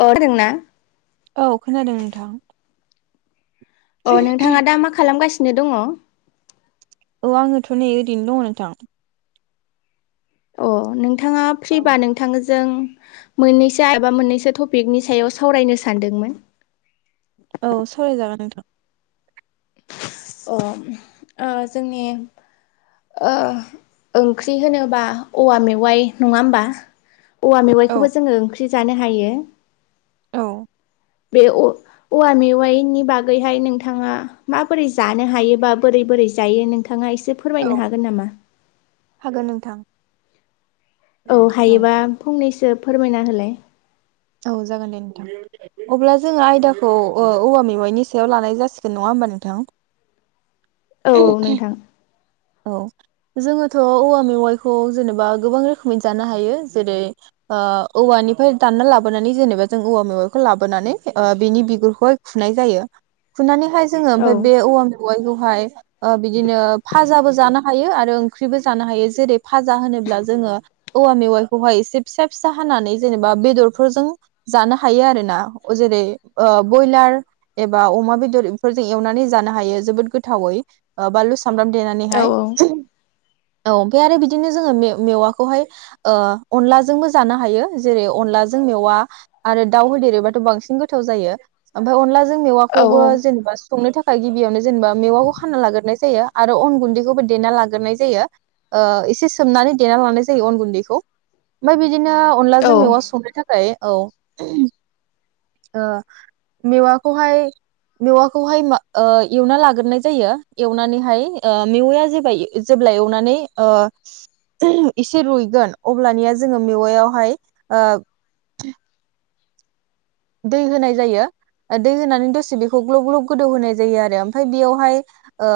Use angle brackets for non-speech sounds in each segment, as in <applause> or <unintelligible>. अ दोंना औ खोनादों नोंथां अ नोंथाङा दा मा खालामगासिनो नो दङ औ आङोथ' नै ओरैनो दं नोंथां अ नों थाङा फ्रिबा नोंथाङा जों मोननैसो एबा मोननैसो टपिकनि सायाव सावरायनो सानदोंमोन औ सावरायजागोन नोंथां अ ओ जोंनि ओ ओंख्रि होनोबा औवा मेवाइ नङा होमबा औवा औ मेवाइखौबो जोङो जानो हायो औ बे अ औवा मेवाइनि बागैहाय नों थाङा माबोरै जानो हायोबा बोरै बोरै जायो नोंथाङा एसे फोरमायनो हागोन नामा? हागोन नोंथां। औ हायोबा फंनैसो फोरमायना होलाय। <unintelligible> औ जागोन दे नोंथां अब्ला जोङो आयदाखौ औवा मैवाइनि सायाव लानाय जासिगोन नङा होमबा नोंथां। औ औ नोंथां <unintelligible> औ जोङोथ' औवा मेवाइखौ जेनेबा गोबां रोखोमै जानो हायो जेरै ओ औवानिफ्राय दानना लाबो बोनानै जेनेबा जों औवा मेवाइखौ लाबोनानै ओ बिनि बिगुरखौ खुनाय जायो खुनानै हाय। जोङो औ ओमफाय बे औवा मेवाइखौहाय। ओ बिदिनो फाजाबो जानो हायो आरो ओंख्रिबो जानो हायो जेरै फाजा होनोब्ला जोङो औवा मेवाइखौहाय एसे फिसा फिसा हानानै जेनेबा बेदर। फोरजों जानो हायो आरो ना जेरै ओ बयलार एबा अमा बेदर इफोरजों एवनानै जानो हायो जोबोद गोथावै ओ बानलु सि सामब्राम देनानैहाय। औ औ औ ओमफाय आरो बिदिनो जोङो मेवाखौहाय अनलाजोंबो जानो हायो जेरै अनलाजों। जों मेवा आरो दाव होदेरोबा थ' बांसिन गोथाव जायो ओमफाय अनला जों जों औ मेवाखौबो जेनेबा। संनो थाखाय गिबियावनो जेनेबा मेवाखौ खाना लाग्रोनाय जायो आरो अन गुन्दैखौबो देना लाग्रोनाय जायो ओ इसे सोमनानै देना लानाय जायो अन गुन्दैखौ ओमफ्राय बिदि बिदिनो अनलाजों मेवा संनो थाखाय। औ ओ मेवाखोहाय मेवाखौहाय एवना लाग्रोनाय जायो एवनानैहाय ओ मेवाया जे जेब्ला एवनानै ओ इसे रुइगोन अब्लानिया जोङो मेवायावहाय ओ। द <unintelligible> दै होनाय जायो दै होनानै दसे बेखौ ग्लब ग्लब गोदौ होनाय जायो आरो ओमफाय बेयावहाय ओ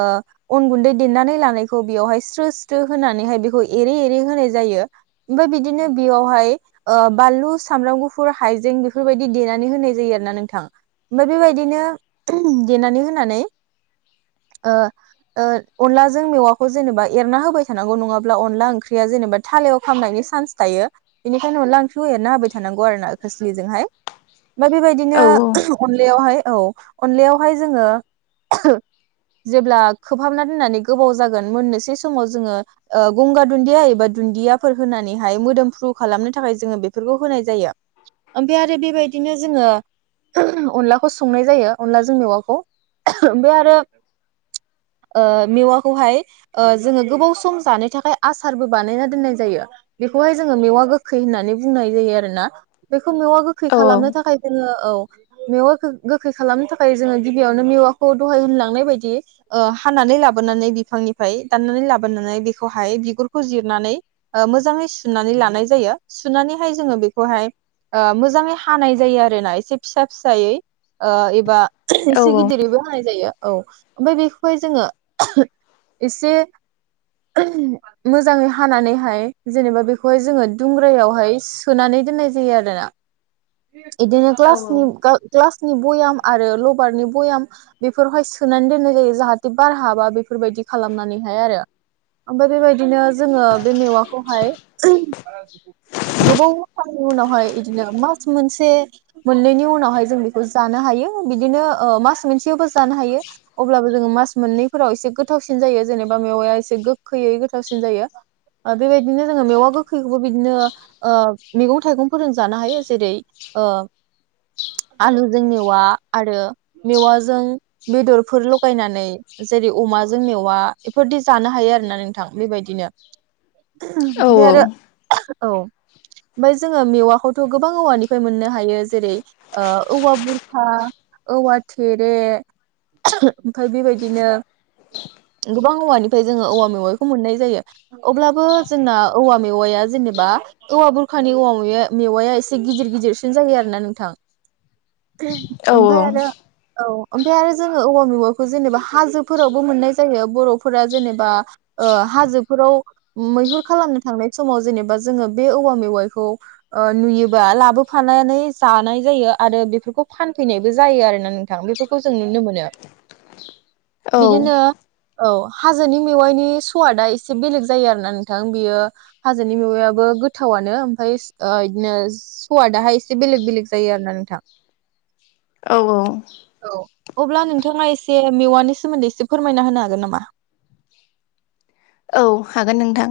अन गुन्दै देनानै लानायखौ बेयावहाय स्रो स्रो होनानैहाय बेखौ एरै एरै होनाय जायो ओमफाय बिदिनो बेयावहाय ओ बानलु सामब्राम गुफुर हाइजें बेफोरबायदि। बि देनानै होनाय जायो आरो ना नोंथां ओमफ्राय बेबायदिनो देनानै होनानै ओ ओ अनलाजों मेवाखौ जेनेबा एरना होबाय थानांगौ नङाब्ला अनला ओंख्रिया जेनेबा थालायाव खामनायनि सान्स थायो बेनिखायनो अनला ओंख्रिखौ एरना होबाय थानांगौ आरो ना खोस्लिजोंहाय। ओमफाय औ बेबायदिनो अनलायावहाय। औ अनलायावहाय जोङो जेब्ला खोबहाबना दोननानै गोबाव जागोन मोननोसै समाव जोङो ओ गंगार दुन्दिया एबा दुन्दियाफोर होनानैहाय मोदोमफ्रु खालामनो थाखाय जोङो बेफोरखौ होनाय जायो ओमफाय आरो बेबाय बिदिनो जोङो अनलाखौ संनाय जायो अनलाजों मेवाखौ ओमफाय आरो ओ मेवाखौहाय ओ जोङो गोबाव सम जानो थाखाय आसारबो बानायना दोननाय जायो बेखौहाय जोङो मेवा गोखै होननानै बुंनाय जायो आरो ना बेखौ मेवा गोखै। औ खालामनो थाखाय जोङो औ। मेवाखो गोखै खालामनो थाखाय जोङो गिबियावनो मेवाखौ दहाय होनलांनाय बायदि ओ हानानै लाबोनानै बिफांनिफ्राय दाननानै लाबोनानै बेखौहाय बिगुरखौ जिरनानै मोजाङै सुनानै लानाय जायो सुनानैहाय जोङो बेखौहाय ओ मोजाङै। हानाय जायो आरो ना एसे फिसा फिसायै ओ एबा। औ एसे गिदिरैबो हानाय जायो। औ ओमफाय बेखौहाय जोङो इसे मोजाङै हानानैहाय जेनेबा बेखौहाय जोङो दुंग्रायावहाय सोनानै दोननाय जायो आरोना। दे <unintelligible> इदिनो क्लास नि <unintelligible> क्ला नि बयाम आरो लबारनि भयाम बेफोरावहाय सोनानै दोननाय जायो जाहाथे बार हाबा बेफोरबायदि खालामनानैहाय आरो ओमफाय बेबायदिनो जोङो बे मेवाखौहाय गोबावसाननि उनावहाय इदिनो मा मास मोनसे मोननैनि उनावहाय जों बेखौ जानो हायो बिदिनो ओ मास मोनसेयावबो जानो हायो अब्लाबो जोङो मास मोननैफोराव एसे गोथावसिन जायो जेनेबा मेवाया एसे गोखैयै गोथावसिन जायो बेबायदिनो जोङो मेवा गोखैखौबो बिदिनो ओ मैगं थाइगंफोरजों जानो हायो। जेरै ओ आलुजों मेवा आरो मेवाजों बेदरफोर लगायनानै जेरै अमाजों मेवा इफोरदि जानो हायो आरो ना नोंथां बेबायदिनो। औ बे आरो। औ ओमफाय जोङो मेवाखौथ' गोबां औवानिफ्राय मोननो हायो जेरै ओ औवा बुरखा, औवा थेरे, <unintelligible> ओमफाय बेबायदिनो गोबां औवानिफ्राय जोङो औवा मेवाइखौ मोननाय जायो अब्लाबो जोंना औवा मेवाया जेनेबा औवा बुरखानि औवा मेवा मेवाया एसे इसे गिदिर गिदिरसिन जायो आरो ना नोंथां। <unintelligible> औ ओमफाय आरो औ। ओमफाय आरो जोङो औवा मेवाइखौ जेनेबा हाजोफोरावबो मोननाय जायो बर'फोरा जेनेबा ओ हाजोफोराव मैहुर खालामनो थांनाय समाव जेनेबा जोङो बे औवा मेवाइखौ ओ नुयो बा लाबोफानानै जानाय जायो आरो बेफोरखौ फानफैनायबो जायो आरोना नोंथां बेफोरखौ जों नुनो मोनो। बिदिनो औ हाजोनि मेवाइनि सवादा एसे बेलेग जायो आरो ना नोंथां बेयो हाजोनि मेवायाबो गोथावानो ओमफाय ओ इदिनो सवादाहाय एसे बेलेग बेलेग जायो आरो ना नोंथां। औ औ। औ अब्ला नोंथाङा एसे मेवानि सोमोन्दै एसे फोरमायना होनो हागोन नामा? औ हागोन नोंथां।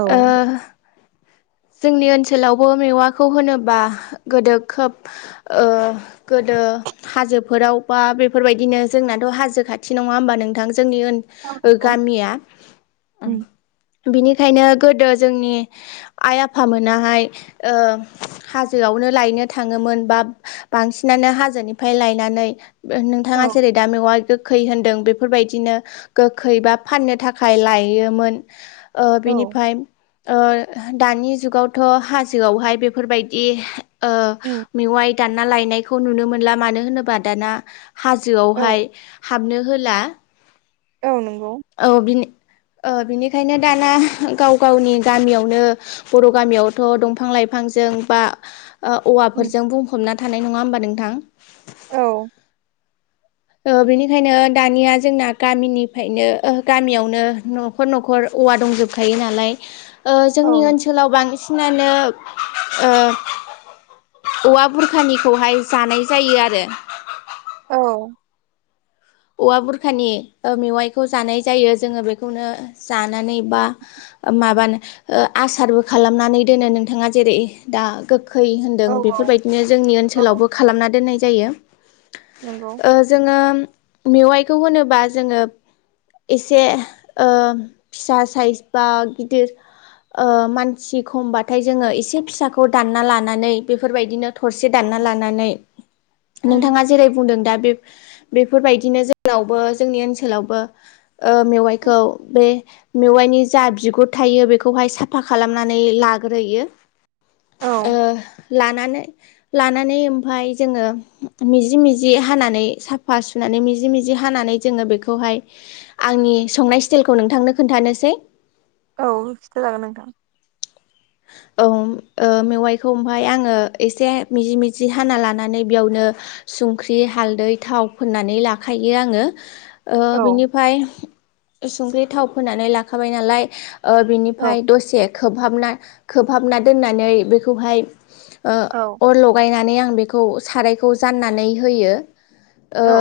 औ ओ दे जोंनि ओनसोलावबो मेवाखौ होनोबा गोदो खोब ओ गोदो हाजोफोराव बा बेफोरबायदिनो जोंनाथ' हाजो खाथि नङा होमबा नोंथां जोंनि ओन ओ गामिया उम। बिनिखायनो गोदो जोंनि आइ आफामोनाहाय ओ हाजोआवनो लायनो थाङोमोन बा बांसिनानो हाजोनिफ्राय लायनानै <unintelligible> नोंथाङा औ जेरै दा मेवाइ गो खै होनदों बेफोरबायदिनो गोखै बा फाननो थाखाय लायो मोन ओ बिनिफाय ओ दानि जुगावथ' हाजोआवहाय बेफोरबायदि ओ उम मेवाइ दानना लायनायखौ नुनो मोनला मानो होनोबा दाना औ हाजोआवहाय हा हाबनो होला। औ नों औ बिनि ओ बिनिखायनो दाना गाव गावनि गामियावनो बर' गामियावथ' दंफां लाइफांजों बा ओ उम औवाफोरजों बुंफबना थानाय नङा होमबा नोंथां? औ। ओ बेनिखायनो दानिया जोंना गामिनिफ्रायनो ओ गामियावनो न'खर न'खर औवा दंजोबखायो नालाय ओ औ जोंनि नंगौ ओनसोलाव बांसिन सिनानो ओ औवा बुरखानिखौहाय जानाय जायो आरो। औ। औवा बुरखानि ओ मेवाइखौ जानाय जायो जोङो बेखौनो जानानै बा माबानो ओ आसारबो खालामनानै दोनो नोंथाङा जेरै दा गो खै होन्दों औ औ बेफोरबायदिनो जोंनि औ ओनसोलावबो खालामना दोननाय जायो। नंगौ ओ जोङो मेवाइखौ होनोबा जोङो एसे फिसा साइज बा गिदिर मानसि खमबाथाय जोङो एसे फिसाखौ दानना लानानै बेफोरबायदिनो थरसे दानना लानानै उम नोंथाङा जेरै बुंदों दा बेफ बेफोरबायायदि बिदिनो जोंनावबो जोंनि ओनसोलावबो ओ उम मेवाइखौ बे मेवाइनि जा बिगुर थायो बेखौहाय साफा खालामनानै लाग्रोयो औ ओ लानानै ओमफाय जोङो मिजि मिजि हानानै साफा सुनानै मि जि मिजि हानानै जोङो बेखौहाय आंनि संनाय स्टाइलखौ नोंथांनो खि्थानोसै औ खिथा जागोन नोंथां औ ओ मेवाइखौ ओमाय आङो एसे मिजि मिजि हाना लानानै बेयावनो संख्रि हालदै थाव फोननानै लाखायो आङो औ बिनिफ्राय संख्रि थाव फोनानै लाखाबाय नालाय औ बिनिफ्राय दसे खोबहाबना खोबहाबना दोननानै बेखौहाय औ ओ अर लगायनानै आं आं बेखौ सारायखौ जाननानै होयो ओ औ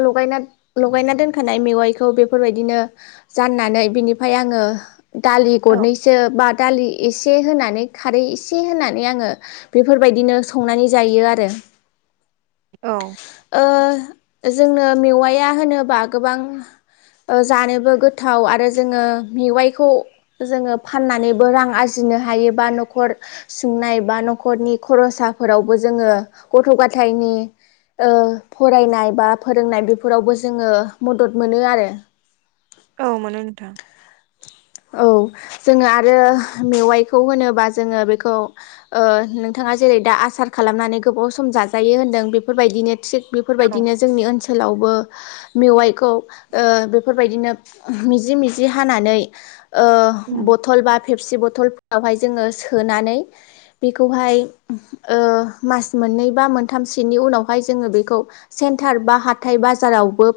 ल लगायना लगायना दोनखानाय मेवाइखौ बेफोरबायदिनो जाननानै बिनिफ्राय आङो दालि औ गरनैसो बा दालि एसे होनानै खारै एसे होनानै आङो बेफोरबायदिनो संनानै जायो आरो औ ओ जोंनो मेवआ होनोबा गोबां जानोबो गोथाव आरो जोङो मेवाइखौ जोङो फाननानैबो रां आरजि फजनो हायो बा न'खर सुंनाय बा न'खरनि खर'साफोरावबो जोङो गथ' गथायनि फरायनाय बा फोरोंनाय बेफोरावबो जोङो मदद मोनो आरो औ मोनो नोंथां औ जोङो आरो मेवाइखौ होनोबा जोङो बेखौ नोंथाङा जेरै दा आसार खालामनानै गोबाव सम जाजायो होनदों बेफोरबायदिनो थिग औ बेफोरबायदिनो जोंनि ओनसोलावबो मेवाइखौ बेफोरबायदिनो मिजि मिजि हानानै <unintelligible> ओ उम बथल बा फेबसि बथल हाय जोङ सोनानै बेखौहाय ओ मास मोननै बा मोनथामनि उनावहाय ज सेन्टार बा हाथथाय बाजाराव जज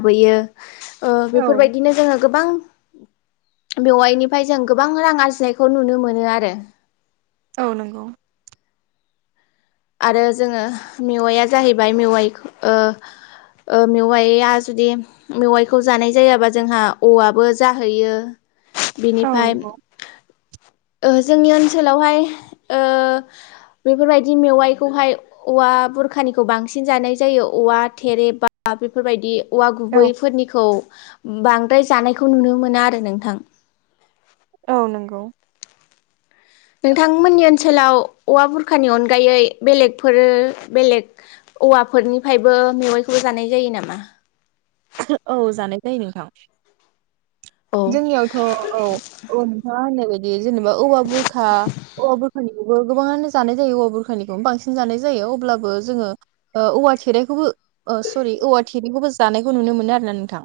खुबैयो ओ बेफोरबायदिनो जोङो गोबां बेवायनिफ्राय जों गोबां रां आरजिनायखौ नुनो मोनो आरो औ नंगौ आरो जोंङो मेवआ जाहैबाय मेवाइ मेवाइआ जुदि मेवाइखौ जानाय जायाबा जोंहा औआबो जाहैयो औ बेनिफ्राय नंगौ जोंनि ओनसोलावहाय बेफोरबायदि मेवाइखौहाय औवा बुरखानिखौ बांसिन जानाय जायो औवा थेरे बा बेफोरबायदि औवा औ गुबैफोरनिखौ बांद्राय जानायखौ नुनो मोना आरो नोंथां औ नंगौ नोंथांमोननि ओनसोलाव औवा बुरखानि अनगायै बेलेगफोर बेलेग औवाफोरनिफ्रायबो मेवाइखौबो जानाय जायो नामा यै नोंथां औ जोंनियावथ' औ औ नोंथांङा होनो बे जेनेबा औ बुर औवाुरानिखौबो गोबांङानो जानाय जायो औवा बुरखानिखौ बांसिन जानाय जायो अबो जो औवाेरायखौबो स औवा थेरैखौबो जानाय बेखौ नुनो मोनो आरोना नोंथां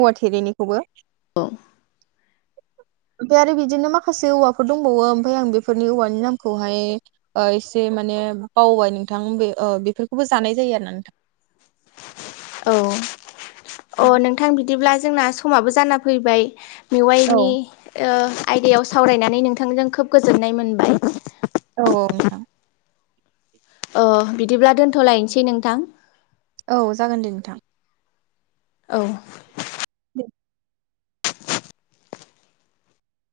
औवा थेरेनिखौबो औ ओमफफ्राय आरो बिदिनो माखासे औवाफोर दंबावो ओमाय आं बेफोरनि औवानि नामखौहाय एसे माने बावबाय नोंथां बेफोरखौबो जानाय जायो आरो ना नोंथां <unintelligible> अ नोंथां बिदिब्ला जोंना समाबो जाना फैबाय औ मेवाइनि आयदायाव सावरायनानै नोंथांजों खोब गोजोननाय मोनबाय औ अ बिदिब्ला दोनथ'लायनोसै नोंथां औ जागोन दे नोंथां औ <unintelligible>